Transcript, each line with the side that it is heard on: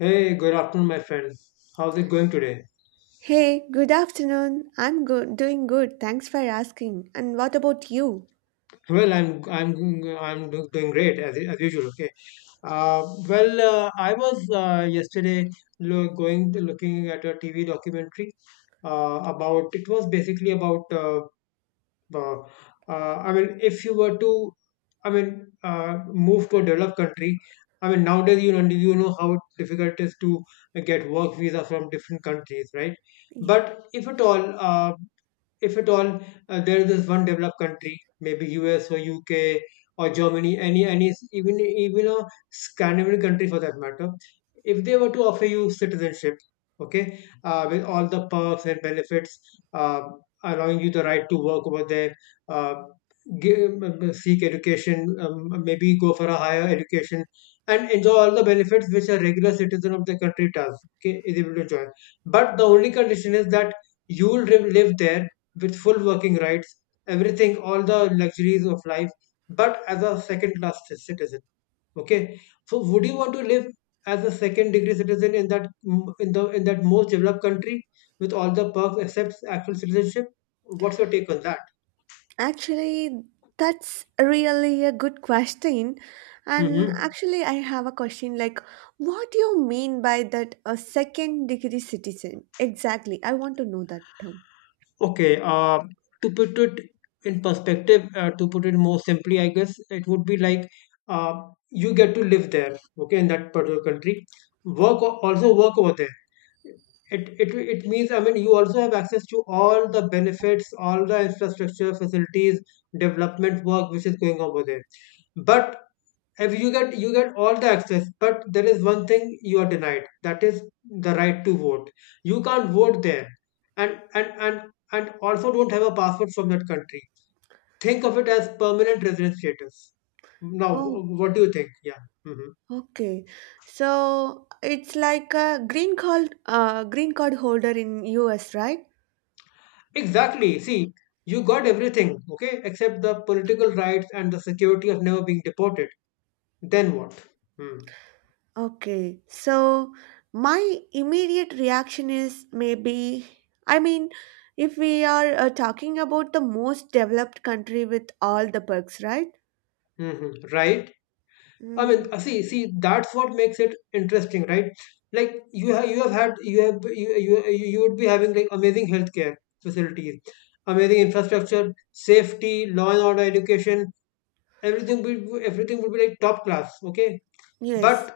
left: Hey, good afternoon, my friend. How's it going today?
right: Hey, good afternoon. I'm good, doing good. Thanks for asking. And what about you?
left: Well, I'm doing great as usual. Okay. Uh, well, I was yesterday lo- going looking at a TV documentary about it was basically about uh, if you were to I mean uh, move to a developed country. I mean, nowadays, you know, how difficult it is to get work visa from different countries, right?
right: Ye-
left: But if at all there is this one developed country, maybe US or UK or Germany, any even a Scandinavian country for that matter, if they were to offer you citizenship, okay, with all the perks and benefits, uh, allowing you the right to work over there, uh, give, seek education, maybe go for a higher education, and enjoy all the benefits which a regular citizen of the country does, okay, is able to enjoy. But the only condition is that you will live there with full working rights, everything, all the luxuries of life, but as a second class citizen. Okay. So would you want to live as a second degree citizen in that in the in that most developed country with all the perks except actual citizenship? What's your take on that?
right: Actually, that's really a good question. And
left: Hmm.
right: actually, I have a question like, what do you mean by that a second degree citizen? Exactly. I want to know that term.
left: Okay. To put it in perspective, to put it more simply, I guess it would be like uh, you get to live there, okay, in that particular country. Also work over there. It means you also have access to all the benefits, all the infrastructure, facilities, development work which is going over there. But if you get you get all the access, but there is one thing you are denied, that is the right to vote. You can't vote there, and and also don't have a passport from that country. Think of it as permanent resident status. Now
right: Oh,
left: what do you think? Yeah. Hmm.
right: okay. So it's like a green card holder in US, right?
left: Exactly. See, you got everything, okay, except the political rights and the security of never being deported. Then what? Hmm.
right: Okay, so my immediate reaction is maybe, I mean, if we are talking about the most developed country with all the perks, right?
left: Hmm. Right? I mean,
right: Mm,
left: see, that's what makes it interesting, right? Like you have had, you have, you would be having like amazing healthcare facilities, amazing infrastructure, safety, law and order, education, everything would be like top class, okay?
right: yes.
left: But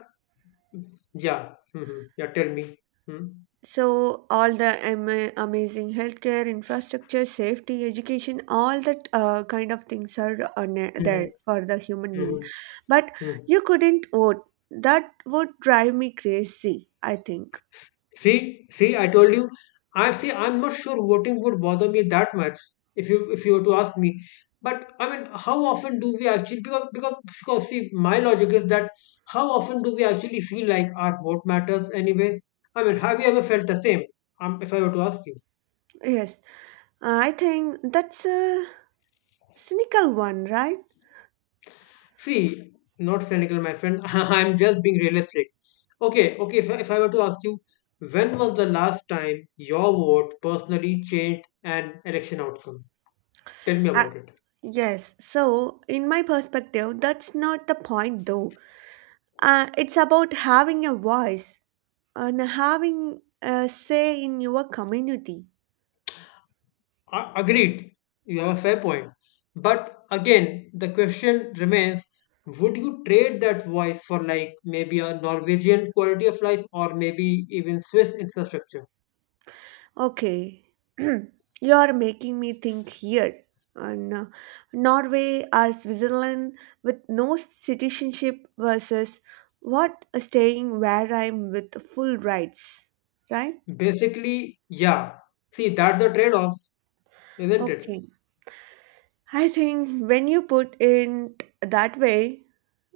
left: yeah. Hmm, yeah, tell me. Hmm
right: So, all the amazing healthcare, infrastructure, safety, education, all that kind of things are on
left: hmm.
right: there for the human being. But
left: Hmm.
right: you couldn't vote. That would drive me crazy, I think.
left: See, I told you. I see. I'm not sure voting would bother me that much if you were to ask me. But I mean, how often do we actually? Because see, my logic is that how often do we actually feel like our vote matters anyway? I mean, have you ever felt the same? If I were to ask you,
right: Yes. I think that's a cynical one, right?
left: see, not cynical, my friend. I'm just being realistic. Okay, okay. If I were to ask you, when was the last time your vote personally changed an election outcome? Tell me
right: Uh,
left: about it.
right: yes, so in my perspective, that's not the point though. It's about having a voice and having a say in your community.
left: Agreed, you have a fair point. But again, the question remains, would you trade that voice for, like, maybe a Norwegian quality of life or maybe even Swiss infrastructure?
right: Okay, you're making me think here. And Norway or Switzerland with no citizenship versus what staying where I'm with full rights, right?
left: Basically, yeah. See, that's the trade off, isn't it?
right: Okay. I think when you put it that way,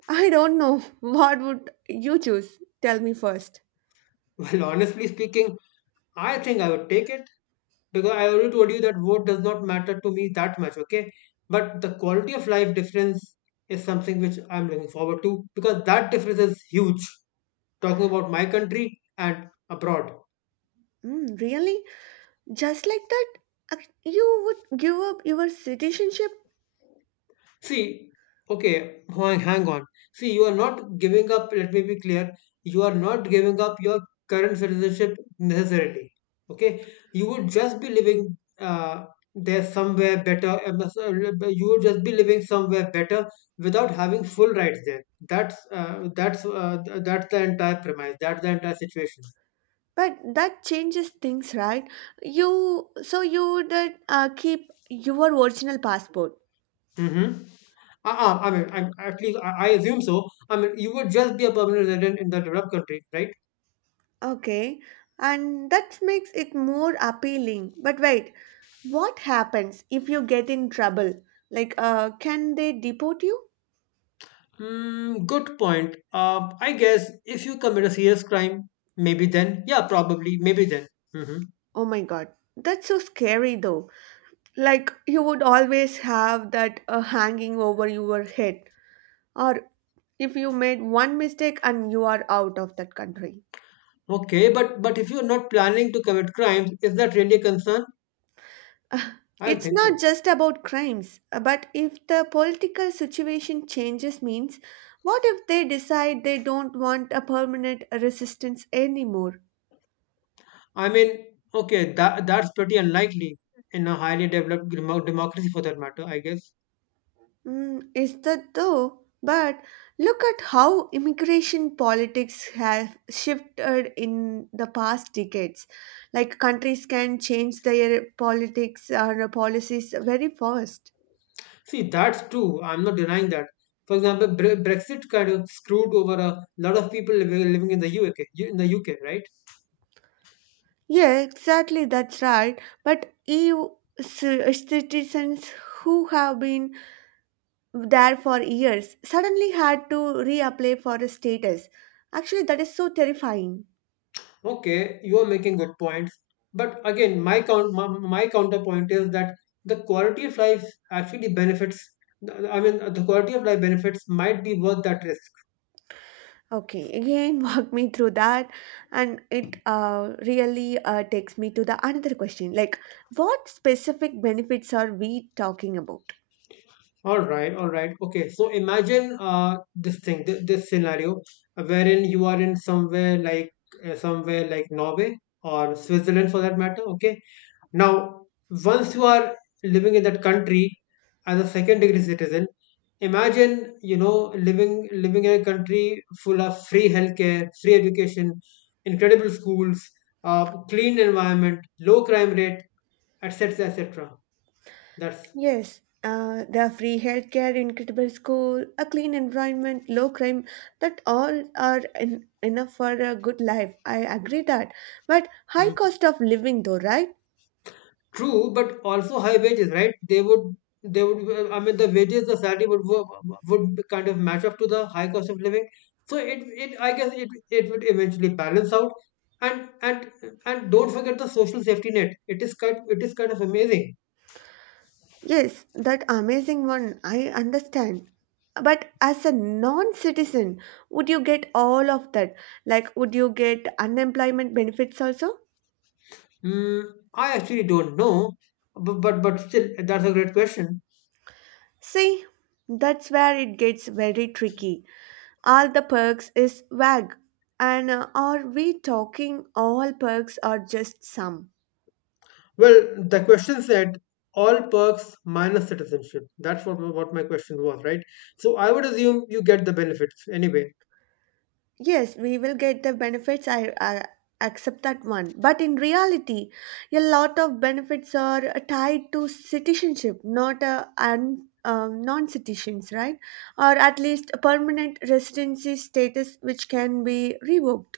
right: I don't know what would you choose. Tell me first.
left: Well, honestly speaking, I think I would take it, because I already told you that vote does not matter to me that much, okay? But the quality of life difference is something which I'm looking forward to, because that difference is huge. Talking about my country and abroad.
right: Mm, really? Just like that, Uh, you would give up your citizenship?
left: See, okay, hang on. See, you are not giving up, let me be clear, you are not giving up your current citizenship necessarily. Okay, you would just be living there somewhere better, s- you would just be living somewhere better without having full rights there. That's the entire premise, that's the entire situation.
right: But that changes things, right? You you would keep your original passport.
left: Mm-hmm. I mean, at least I assume so. I mean, you would just be a permanent resident in the developed country, right?
right: Okay, and that makes it more appealing. But wait, what happens if you get in trouble? Like, can they deport you?
left: Hmm. Good point. I guess if you commit a serious crime, maybe then, yeah, probably, maybe then. Hmm.
right: Oh my god, that's so scary though. Like, you would always have that hanging over your head. Or if you made one mistake and you are out of that country.
left: Okay, but if you're not planning to commit crimes, is that really a concern? I don't
right: It's
left: think
right: not
left: so.
right: just about crimes, but if the political situation changes, means what if they decide they don't want a permanent resistance anymore?
left: I mean, okay, that that's pretty unlikely in a highly developed democracy, for that matter. I guess.
right: Mm, is that though? But look at how immigration politics have shifted in the past decades. Like countries can change their politics or policies very fast.
left: See, that's true. I'm not denying that. For example, Brexit kind of screwed over a lot of people living in the UK, in the UK, right?
right: Yeah, exactly, that's right. But EU citizens who have been there for years suddenly had to reapply for a status. Actually, that is so terrifying.
left: Okay, you are making good points. But again, my counterpoint is that the quality of life actually benefits. I mean, the quality of life benefits might be worth that risk.
right: Okay, again, walk me through that, and it really takes me to the another question. Like, what specific benefits are we talking about?
left: All right, all right. Okay, so imagine this thing, this scenario, wherein you are in somewhere like Norway or Switzerland for that matter. Okay. Now, once you are living in that country as a second degree citizen, imagine, you know, living in a country full of free healthcare, free education, incredible schools, clean environment, low crime rate, etc., etc. That's
right: Yes, the free healthcare, incredible school, a clean environment, low crime, that all are enough for a good life. I agree that, but high cost of living, though, right?
left: true, but also high wages, right? They would. I mean, the wages, the salary would be kind of match up to the high cost of living. So I guess it would eventually balance out. And and and don't forget the social safety net. It is kind of amazing.
right: Yes, that amazing one, I understand. But as a non citizen, would you get all of that? Like, would you get unemployment benefits also?
left: Mm, I actually don't know, but still, that's a great question.
right: See, that's where it gets very tricky. All the perks is vague. And are we talking all perks or just some?
left: Well, the question said all perks minus citizenship. That's what my question was, right? So I would assume you get the benefits anyway.
right: Yes, we will get the benefits. I accept that one. But in reality, a lot of benefits are tied to citizenship, not non citizens, right? Or at least a permanent residency status, which can be revoked.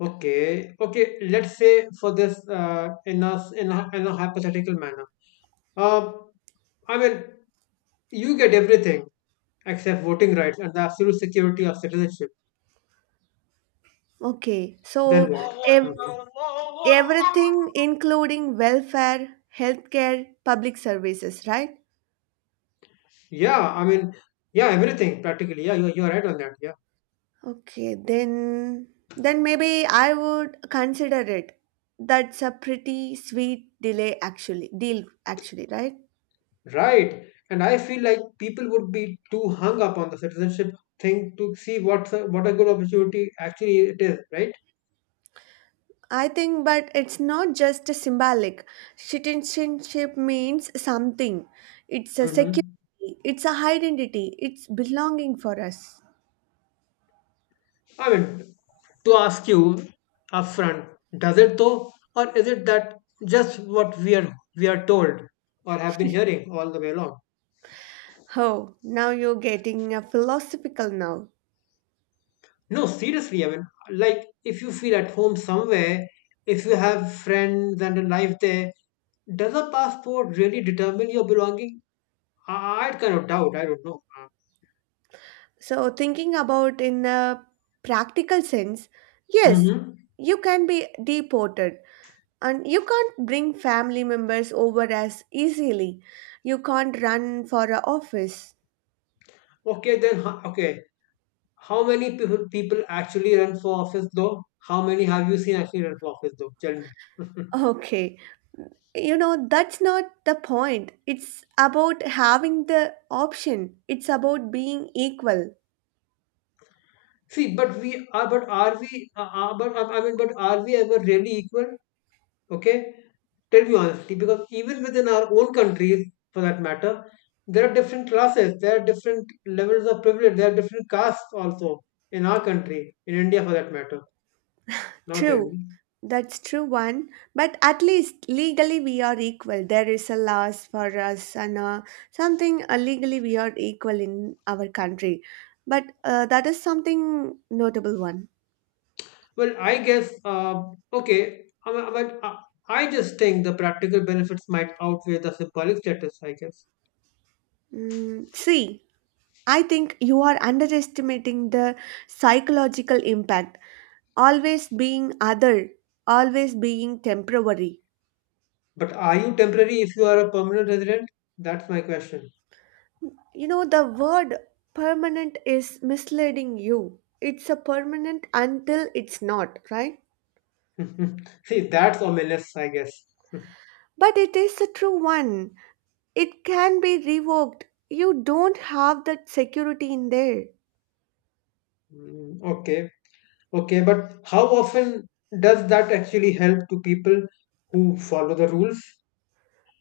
left: Okay, okay. Let's say for this, in in a hypothetical manner, uh, I mean, you get everything except voting rights and the absolute security of citizenship.
right: Okay,
left: Then
right: so
left: what?
right: ev-
left: Mhm.
right: everything, including welfare, healthcare, public services, right?
left: Yeah, I mean, yeah, everything practically. Yeah, you're right on that. Yeah,
right: Okay, then maybe I would consider it. That's a pretty sweet delay actually. Deal actually, right?
left: right. And I feel like people would be too hung up on the citizenship thing to see what a good opportunity actually it is, right?
right: I think but it's not just a symbolic. Citizenship means something. It's a
left: Mm-hmm.
right: security, it's a identity, it's belonging for us.
left: I mean, to ask you upfront, does it though, or is it that just what we are told or have been hearing all the way along?
right: Oh, now you're getting a philosophical now.
left: No, seriously, I mean, like if you feel at home somewhere, if you have friends and a life there, does a passport really determine your belonging? I- I'd kind of doubt. I don't know.
right: So thinking about in a practical sense, yes,
left: Mm-hmm.
right: you can be deported and you can't bring family members over as easily. You can't run for a office.
left: Okay, then, okay. How many people actually run for office though? How many have you seen actually run for office though? Tell me.
right: Okay, you know, that's not the point. It's about having the option, it's about being equal.
left: See, but are we, but I mean, but are we ever really equal? Okay, tell me honestly, because even within our own countries, for that matter, there are different classes, there are different levels of privilege, there are different castes also in our country, in India, for that matter. Now tell
right: True,
left: me.
right: that's true, one. But at least legally we are equal. There is a laws for us and something legally we are equal in our country. But that is something notable one.
left: Well, I guess, okay, I mean, but I just think the practical benefits might outweigh the symbolic status, I guess.
right: Mm, see, I think you are underestimating the psychological impact. Always being other, always being temporary.
left: But are you temporary if you are a permanent resident? That's my question.
right: You know, the word permanent is misleading you. It's a permanent until it's not, right?
left: See, that's ominous, I guess.
right: But it is a true one. It can be revoked. You don't have that security in there.
left: Mm, okay, okay, but how often does that actually help to people who follow the rules?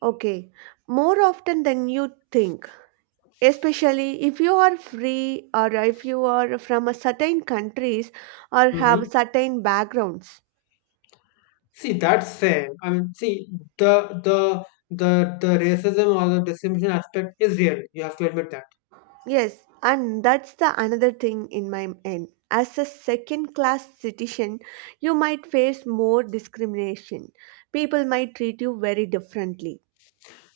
right: Okay, more often than you think, especially if you are free or if you are from a certain countries or have
left: Hmm.
right: certain backgrounds.
left: See, that's fair. I mean, see, the the the the racism or the discrimination aspect is real. You have to admit that.
right: Yes, and that's the another thing in my end as a second class citizen, you might face more discrimination. People might treat you very differently.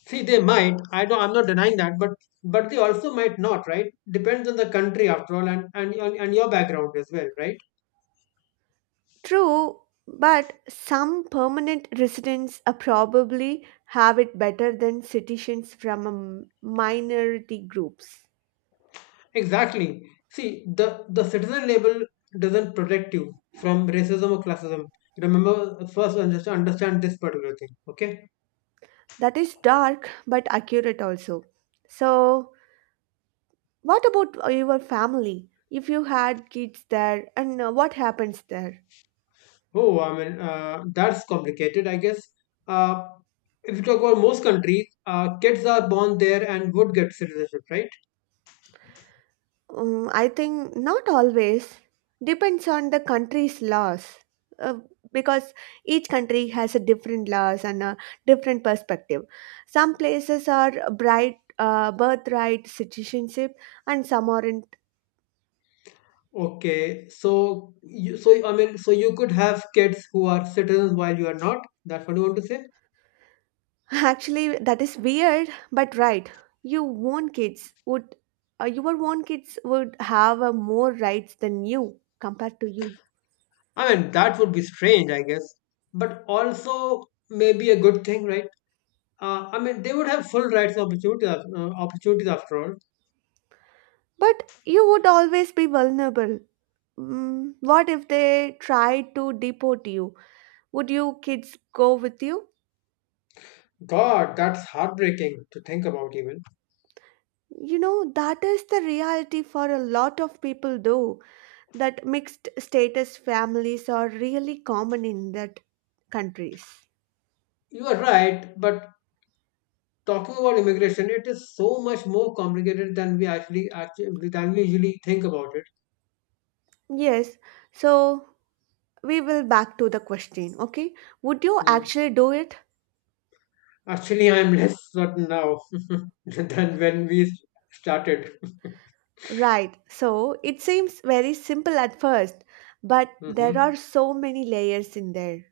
left: See, they might. I don't. I'm not denying that, but they also might not, right? Depends on the country after all, and your background as well, right?
right: True, but some permanent residents are probably have it better than citizens from a minority groups.
left: Exactly. See, the citizen label doesn't protect you from racism or classism. Remember, first one, just to understand this particular thing. Okay.
right: That is dark but accurate also. So, what about your family? If you had kids there, and what happens there?
left: Oh, I mean, that's complicated, I guess. Uh, if you talk about most countries, kids are born there and would get citizenship, right?
right: I think not always. Depends on the country's laws. Uh, because each country has a different laws and a different perspective. Some places are bright birthright citizenship, and some are in.
left: Okay. So, you, so I mean, so you could have kids who are citizens while you are not. That's what you want to say.
right: Actually, that is weird, but right. Your own kids would, your own kids would have more rights than you compared to you.
left: I mean, that would be strange, I guess, but also maybe a good thing, right? I mean, they would have full rights and opportunities, opportunities after all.
right: But you would always be vulnerable. Mm, what if they try to deport you? Would you kids go with you?
left: God, that's heartbreaking to think about, even.
right: You know, that is the reality for a lot of people, though, that mixed status families are really common in that countries.
left: You are right, but talking about immigration, it is so much more complicated than actually than we usually think about it.
right: Yes, so we will back to the question. Okay, would you
left: Yeah.
right: actually do it?
left: Actually, I'm less certain now than when we started.
right: Right, so it seems very simple at first, but there
left: Mhm.
right: are so many layers in there.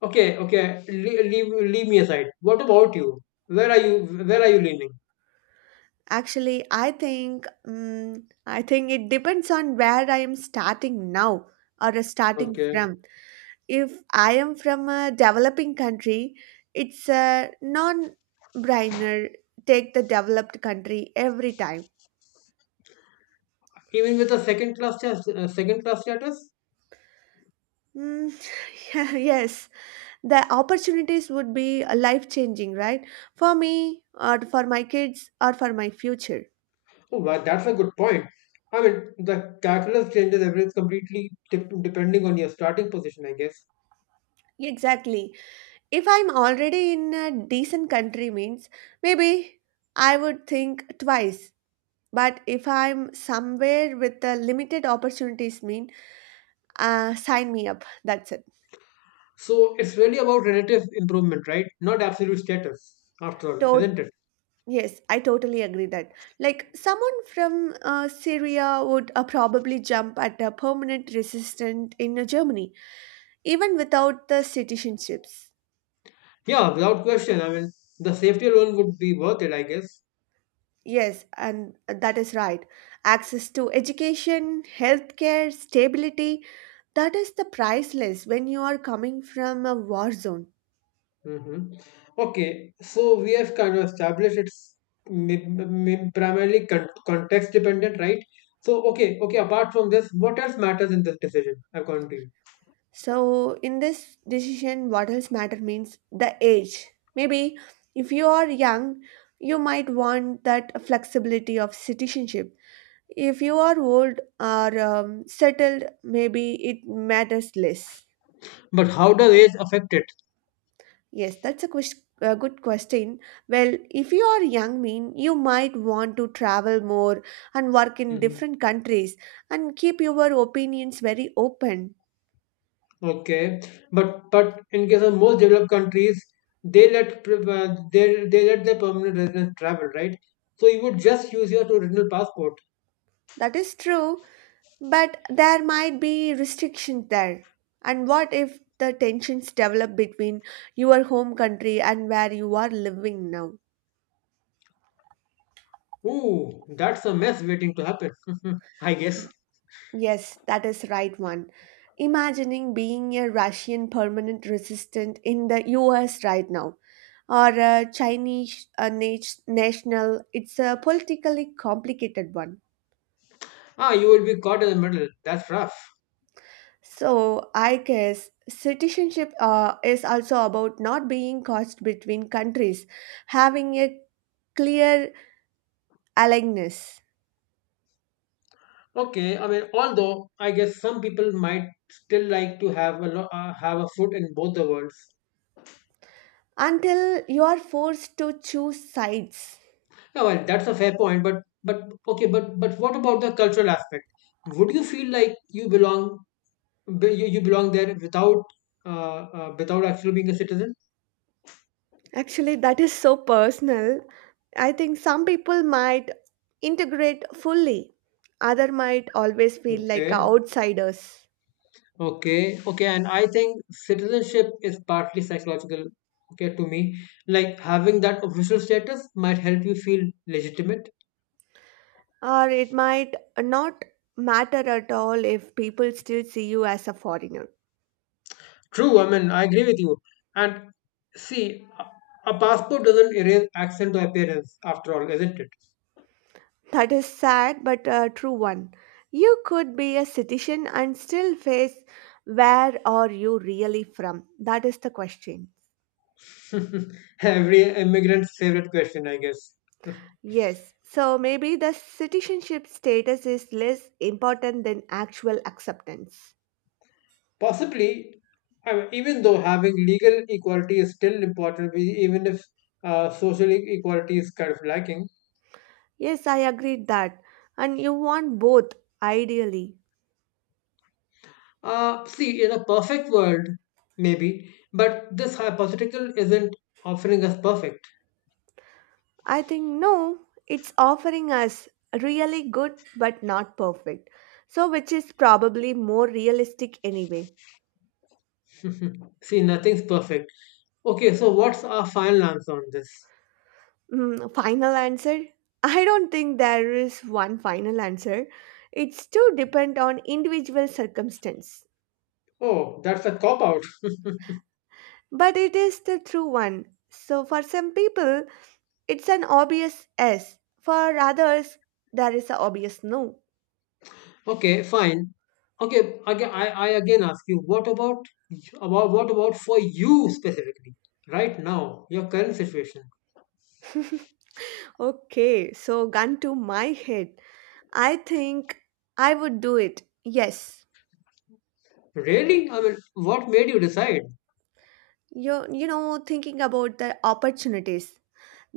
left: Okay, okay. Leave me aside. What about you? Where are you leaning?
right: Actually, I think it depends on where I am starting now or starting
left: Okay.
right: from. If I am from a developing country, it's a non brainer. Take the developed country every time.
left: Even with a second class, second class status?
right: Mm, yes, the opportunities would be life changing, right? For me or for my kids or for my future.
left: Oh, wow, that's a good point. I mean, the catalyst changes everything completely depending on your starting position, I guess.
right: Exactly, if I'm already in a decent country means maybe I would think twice, but if I'm somewhere with a limited opportunities mean sign me up, that's it.
left: So it's really about relative improvement, right? Not absolute status, after all,
right: to-
left: isn't it?
right: yes, I totally agree that. Like someone from Syria would probably jump at a permanent resistant in Germany even without the citizenships.
left: Yeah, without question. I mean, the safety alone would be worth it, I guess.
right: Yes, and that is right. Access to education, healthcare, stability, that is the priceless when you are coming from a war zone.
left: hmm Okay, so we have kind of established it's mi- primarily context dependent, right? So, okay, okay, apart from this, what else matters in this decision, according to you?
right: So, in this decision, what else matter means the age. Maybe if you are young, you might want that flexibility of citizenship. If you are old or settled, maybe it matters less.
left: But how does age affect it?
right: Yes, that's a a good question. Well, if you are young, mean you might want to travel more and work in
left: Mm-hmm.
right: different countries and keep your opinions very open.
left: Okay, but in case of most developed countries, they let their permanent residents travel, right? So you would just use your original passport.
right: That is true, but there might be restrictions there. And what if the tensions develop between your home country and where you are living now?
left: Ooh, that's a mess waiting to happen. I guess.
right: Yes, that is right one. Imagining being a Russian permanent resident in the US right now, or a Chinese national. It's a politically complicated one.
left: Ah, you will be caught in the middle. That's rough.
right: So I guess citizenship is also about not being caught between countries, having a clear aligness
left: Okay, I mean, although I guess some people might still like to have a foot in both the worlds.
right: until you are forced to choose sides.
left: Yeah, well, that's a fair point. But okay, but what about the cultural aspect? Would you feel like you belong there without without actually being a citizen.
right: Actually, that is so personal. I think some people might integrate fully, other might always feel like
left: Okay,
right: outsiders,
left: okay, okay. And I think citizenship is partly psychological. Okay, to me, like having that official status might help you feel legitimate.
right: or it might not matter at all if people still see you as a foreigner.
left: True, I mean, I agree with you. And see, a passport doesn't erase accent or appearance after all, isn't
right: That is sad but a true one. You could be a citizen and still face where are you really from? That is the question.
left: it? Every immigrant's favorite question, I guess.
right: Yes, so maybe the citizenship status is less important than actual acceptance.
left: Possibly, I mean, even though having legal equality is still important, we, even if social equality is kind of lacking.
right: Yes, I agreed that. And you want both, ideally.
left: See, in a perfect world, maybe, but this hypothetical isn't offering us perfect.
right: I think no, it's offering us really good but not perfect. So, which is probably more realistic anyway.
left: See, nothing's perfect. Okay, so what's our final answer on this?
right: Mm, final answer? I don't think there is one final answer. It's too depend on individual circumstance.
left: Oh, that's a cop out.
right: But it is the true one. So, for some people, it's an obvious yes. For others, there is an obvious no.
left: Okay, fine. Okay, again, I again ask you, what about what about for you specifically right now, your current situation?
right: Okay, so gun to my head. I think I would do it. Yes.
left: Really? I mean, what made you decide?
right: You know, thinking about the opportunities,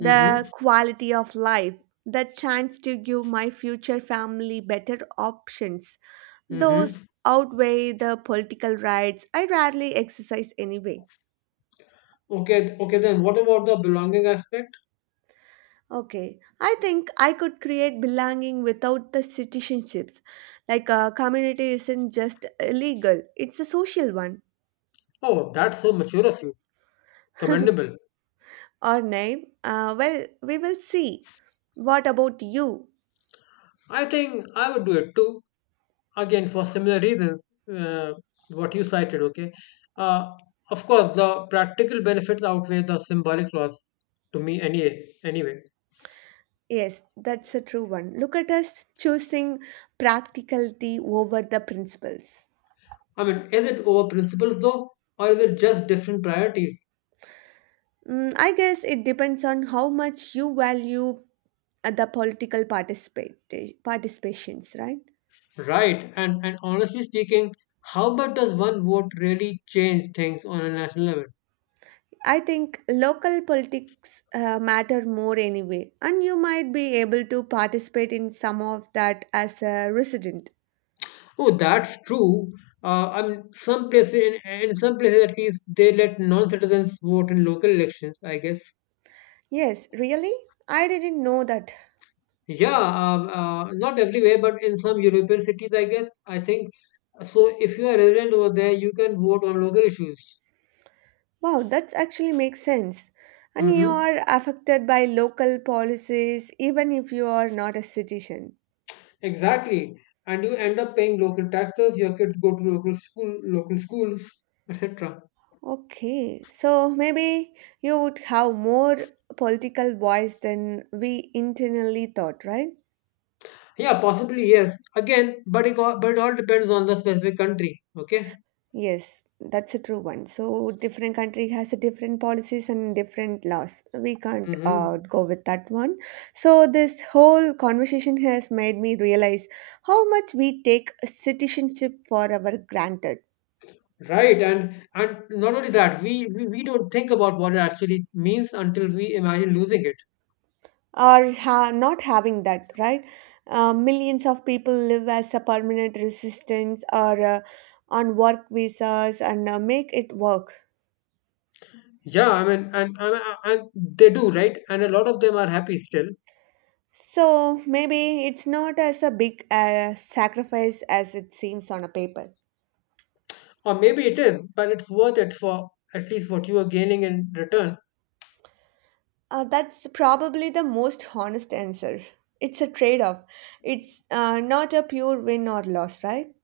left: Mm-hmm.
right: quality of life, the chance to give my future family better options. Those
left: Mm-hmm.
right: outweigh the political rights I rarely exercise anyway.
left: Okay, okay then what about the belonging aspect?
right: Okay, I think I could create belonging without the citizenships. Like a community isn't just illegal, it's a social one.
left: Oh, that's so mature of you. Commendable.
right: Or name? Well, we will see. What about you?
left: I think I would do it too. Again, for similar reasons, uh, what you cited, okay? Uh, of course, the practical benefits outweigh the symbolic loss to me anyway. Anyway,
right: Yes, that's a true one. Look at us choosing practicality over the principles.
left: I mean, is it over principles though, or is it just different priorities?
right: Mm, I guess it depends on how much you value the political participate participations, right?
left: Right. And honestly speaking, how much does one vote really change things on a national level?
right: I think local politics matter more anyway, and you might be able to participate in some of that as a resident.
left: Oh, that's true. I mean, in some places at least, they let non-citizens vote in local elections. I guess.
right: Yes, really? I didn't know that.
left: Yeah. Not everywhere, but in some European cities, I guess. I think so. If you are a resident over there, you can vote on local issues.
right: Wow, that actually makes sense. And you
left: Mm-hmm.
right: are affected by local policies even if you are not a citizen.
left: Exactly. And you end up paying local taxes. Your kids go to local schools, etc.
right: Okay, so maybe you would have more political voice than we internally thought, right?
left: Yeah, possibly, yes. Again, but it all depends on the specific country. Okay.
right: Yes, that's a true one. So different country has a different policies and different laws. We can't
left: hmm
right: go with that one. So this whole conversation has made me realize how much we take citizenship for our granted.
left: Right, and not only that, we don't think about what it actually means until we imagine losing it.
right: Not having that, right? Millions of people live as a permanent resistance or on work visas and make it work.
left: Yeah, I mean, and they do, right? And a lot of them are happy still,
right: So maybe it's not as a big sacrifice as it seems on a paper.
left: or maybe it is, but it's worth it for at least what you are gaining in return.
right: That's probably the most honest answer. It's a trade off. It's not a pure win or loss, right?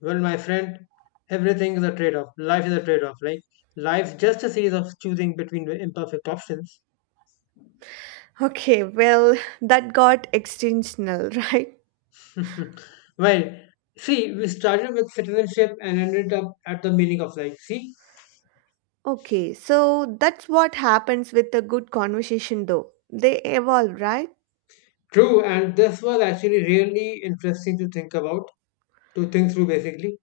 left: Well, my friend, everything is a trade-off. Life is a trade-off. Like life's just a series of choosing between imperfect options.
right: Okay, well, that got extensional, right?
left: Well, see, we started with citizenship and ended up at the meaning of life. See,
right: Okay, so that's what happens with a good conversation, though. They evolve, right?
left: true, and this was actually really interesting to think about, to think through, basically.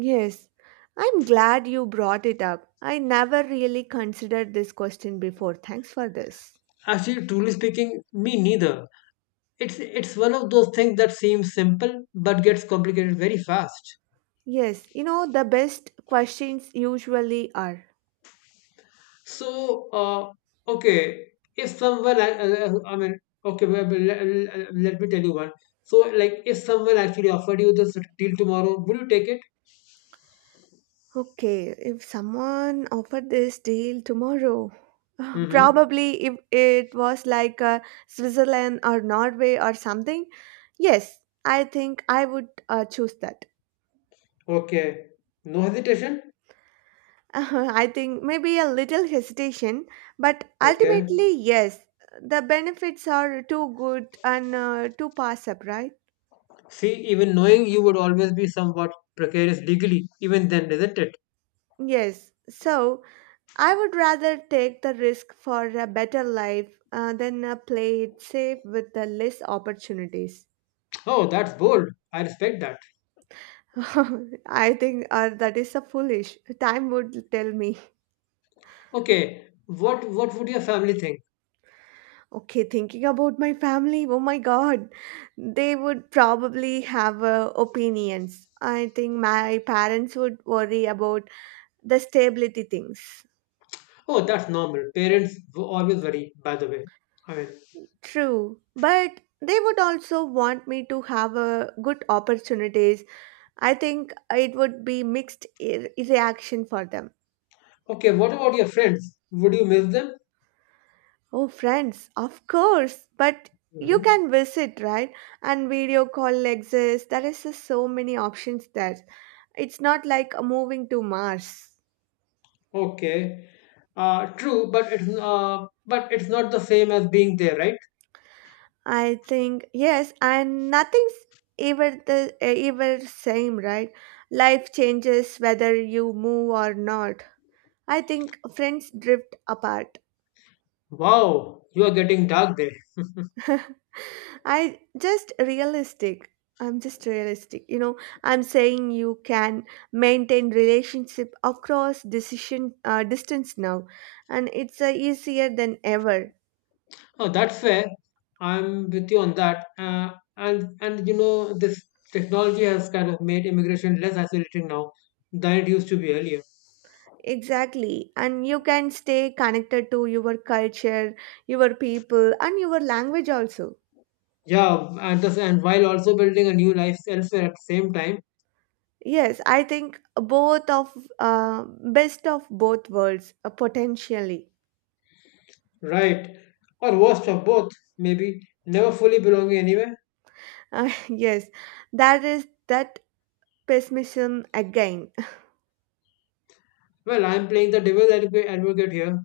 right: Yes. I'm glad you brought it up. I never really considered this question before. Thanks for this.
left: Actually, truly speaking, me neither. It's one of those things that seems simple but gets complicated very fast.
right: Yes, you know, the best questions usually are.
left: So, uh, okay, if someone, I mean, okay, well, well, let me tell you one. So, like, if someone actually offered you this deal tomorrow, would you take it?
right: Okay, if someone offered this deal tomorrow,
left: Mm-hmm.
right: probably if it was like Switzerland or Norway or something, yes, I think I would choose that.
left: Okay. No hesitation?
right: I think maybe a little hesitation, but
left: Okay.
right: ultimately, yes, the benefits are too good and too pass up, right?
left: See, even knowing you would always be somewhat precarious legally, even then, isn't it?
right: Yes. So I would rather take the risk for a better life than play it safe with the less opportunities.
left: Oh, that's bold. I respect that.
right: I think that is a foolish. Time would tell me.
left: Okay. What would your family think?
right: Okay, thinking about my family, oh my God, they would probably have opinions. I think my parents would worry about the stability things.
left: Oh, that's normal. Parents always worry, by the way. I mean,
right: True, but they would also want me to have a good opportunities. I think it would be reaction for them.
left: okay, what about your friends? Would you miss them?
right: Oh, friends, of course, but you
left: hmm
right: can visit, right? And video call exists. There is so many options there. It's not like moving to Mars.
left: Okay. True, but it's not the same as being there, right?
right: I think yes, and nothing's ever same, right? Life changes whether you move or not. I think friends drift apart.
left: Wow, you are getting dark there.
right: I just realistic. I'm just realistic. You know, I'm saying you can maintain relationship across decision distance now, and it's easier than ever.
left: Oh, that's fair. I'm with you on that. And you know this technology has kind of made immigration less isolating now than it used to be earlier.
right: Exactly. And you can stay connected to your culture, your people, and your language also.
left: Yeah, and this, and while also building a new life elsewhere at the same time,
right: Yes, I think both of uh, best of both worlds potentially.
left: right? Or worst of both, maybe never fully belonging anywhere.
right: Yes, that is that pessimism again.
left: Well, I'm playing the advocate here.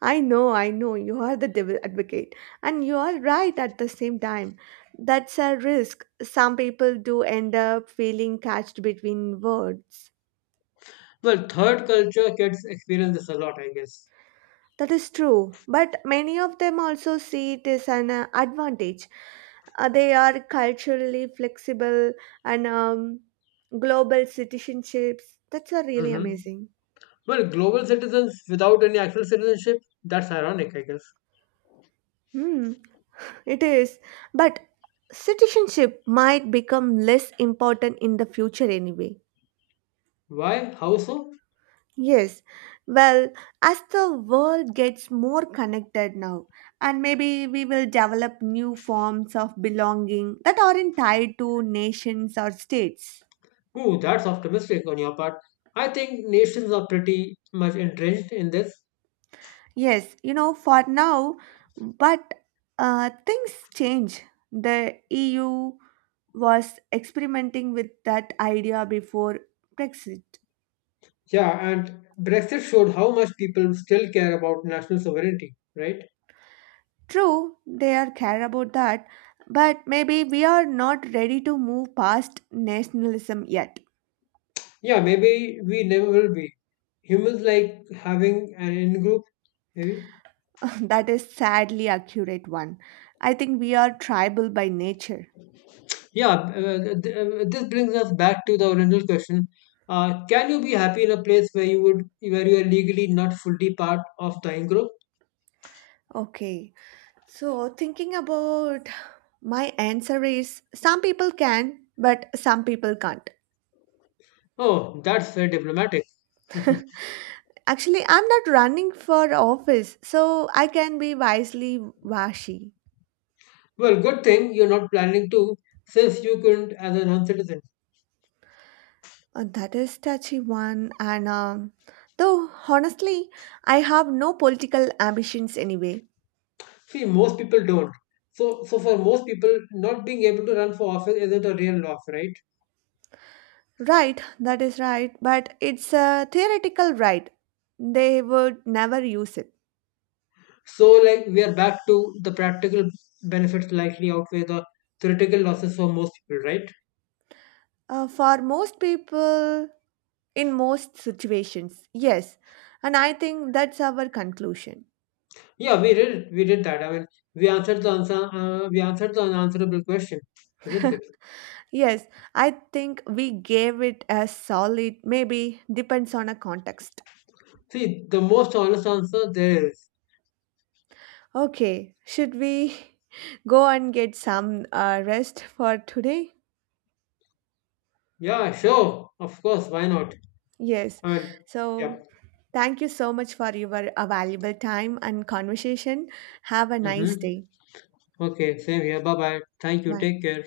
right: I know, you are the devil advocate, and you are right at the same time. That's a risk. Some people do end up feeling catched between worlds.
left: Well, third culture kids experience this a lot, I guess.
right: That is true, but many of them also see it as an advantage. They are culturally flexible and global citizenships. That's really
left: Mm-hmm.
right: amazing.
left: Well, global citizens without any actual citizenship, that's ironic, I guess.
right: Hmm, it is. But citizenship might become less important in the future anyway.
left: Why? How so?
right: Yes, well, as the world gets more connected now, and maybe we will develop new forms of belonging that aren't tied to nations or states.
left: Ooh, that's optimistic on your part. I think nations are pretty much entrenched in this.
right: Yes, you know, for now, but things change. The EU was experimenting with that idea before Brexit.
left: Yeah, and Brexit showed how much people still care about national sovereignty, right?
right: True, they are care about that, but maybe we are not ready to move past nationalism yet.
left: Yeah, maybe we never will be. Humans like having an in group, maybe.
right: That is sadly accurate one. I think we are tribal by nature.
left: Yeah, this brings us back to the original question. Can you be happy in a place where where you are legally not fully part of the in group?
right: Okay. So thinking about, my answer is some people can, but some people can't.
left: Oh, that's very diplomatic.
right: Actually, I'm not running for office, so I can be wisely washy.
left: Well, good thing you're not planning to since you couldn't as a non-citizen.
right: That is touchy one, and though honestly, I have no political ambitions anyway.
left: See, most people don't. So, so for most people, not being able to run for office isn't a real loss, right?
right: Right, that is right, but it's a theoretical right. They would never use it.
left: So, like, we are back to the practical benefits likely outweigh the theoretical losses for most people, right?
right: For most people, in most situations, yes. And I think that's our conclusion.
left: Yeah, we did it. We did that. I mean, we answered the answer. We answered the unanswerable question, isn't it?
right: Yes, I think we gave it a solid, maybe depends on a context.
left: See, the most honest answer there is,
right: Okay, should we go and get some rest for today?
left: yeah, sure, of course, why not?
right: Yes.
left: I mean, yeah.
right: So thank you so much for your valuable time and conversation. Have a nice
left: hmm
right: day.
left: Okay, same here. Bye bye. Thank you.
right: Bye.
left: Take care.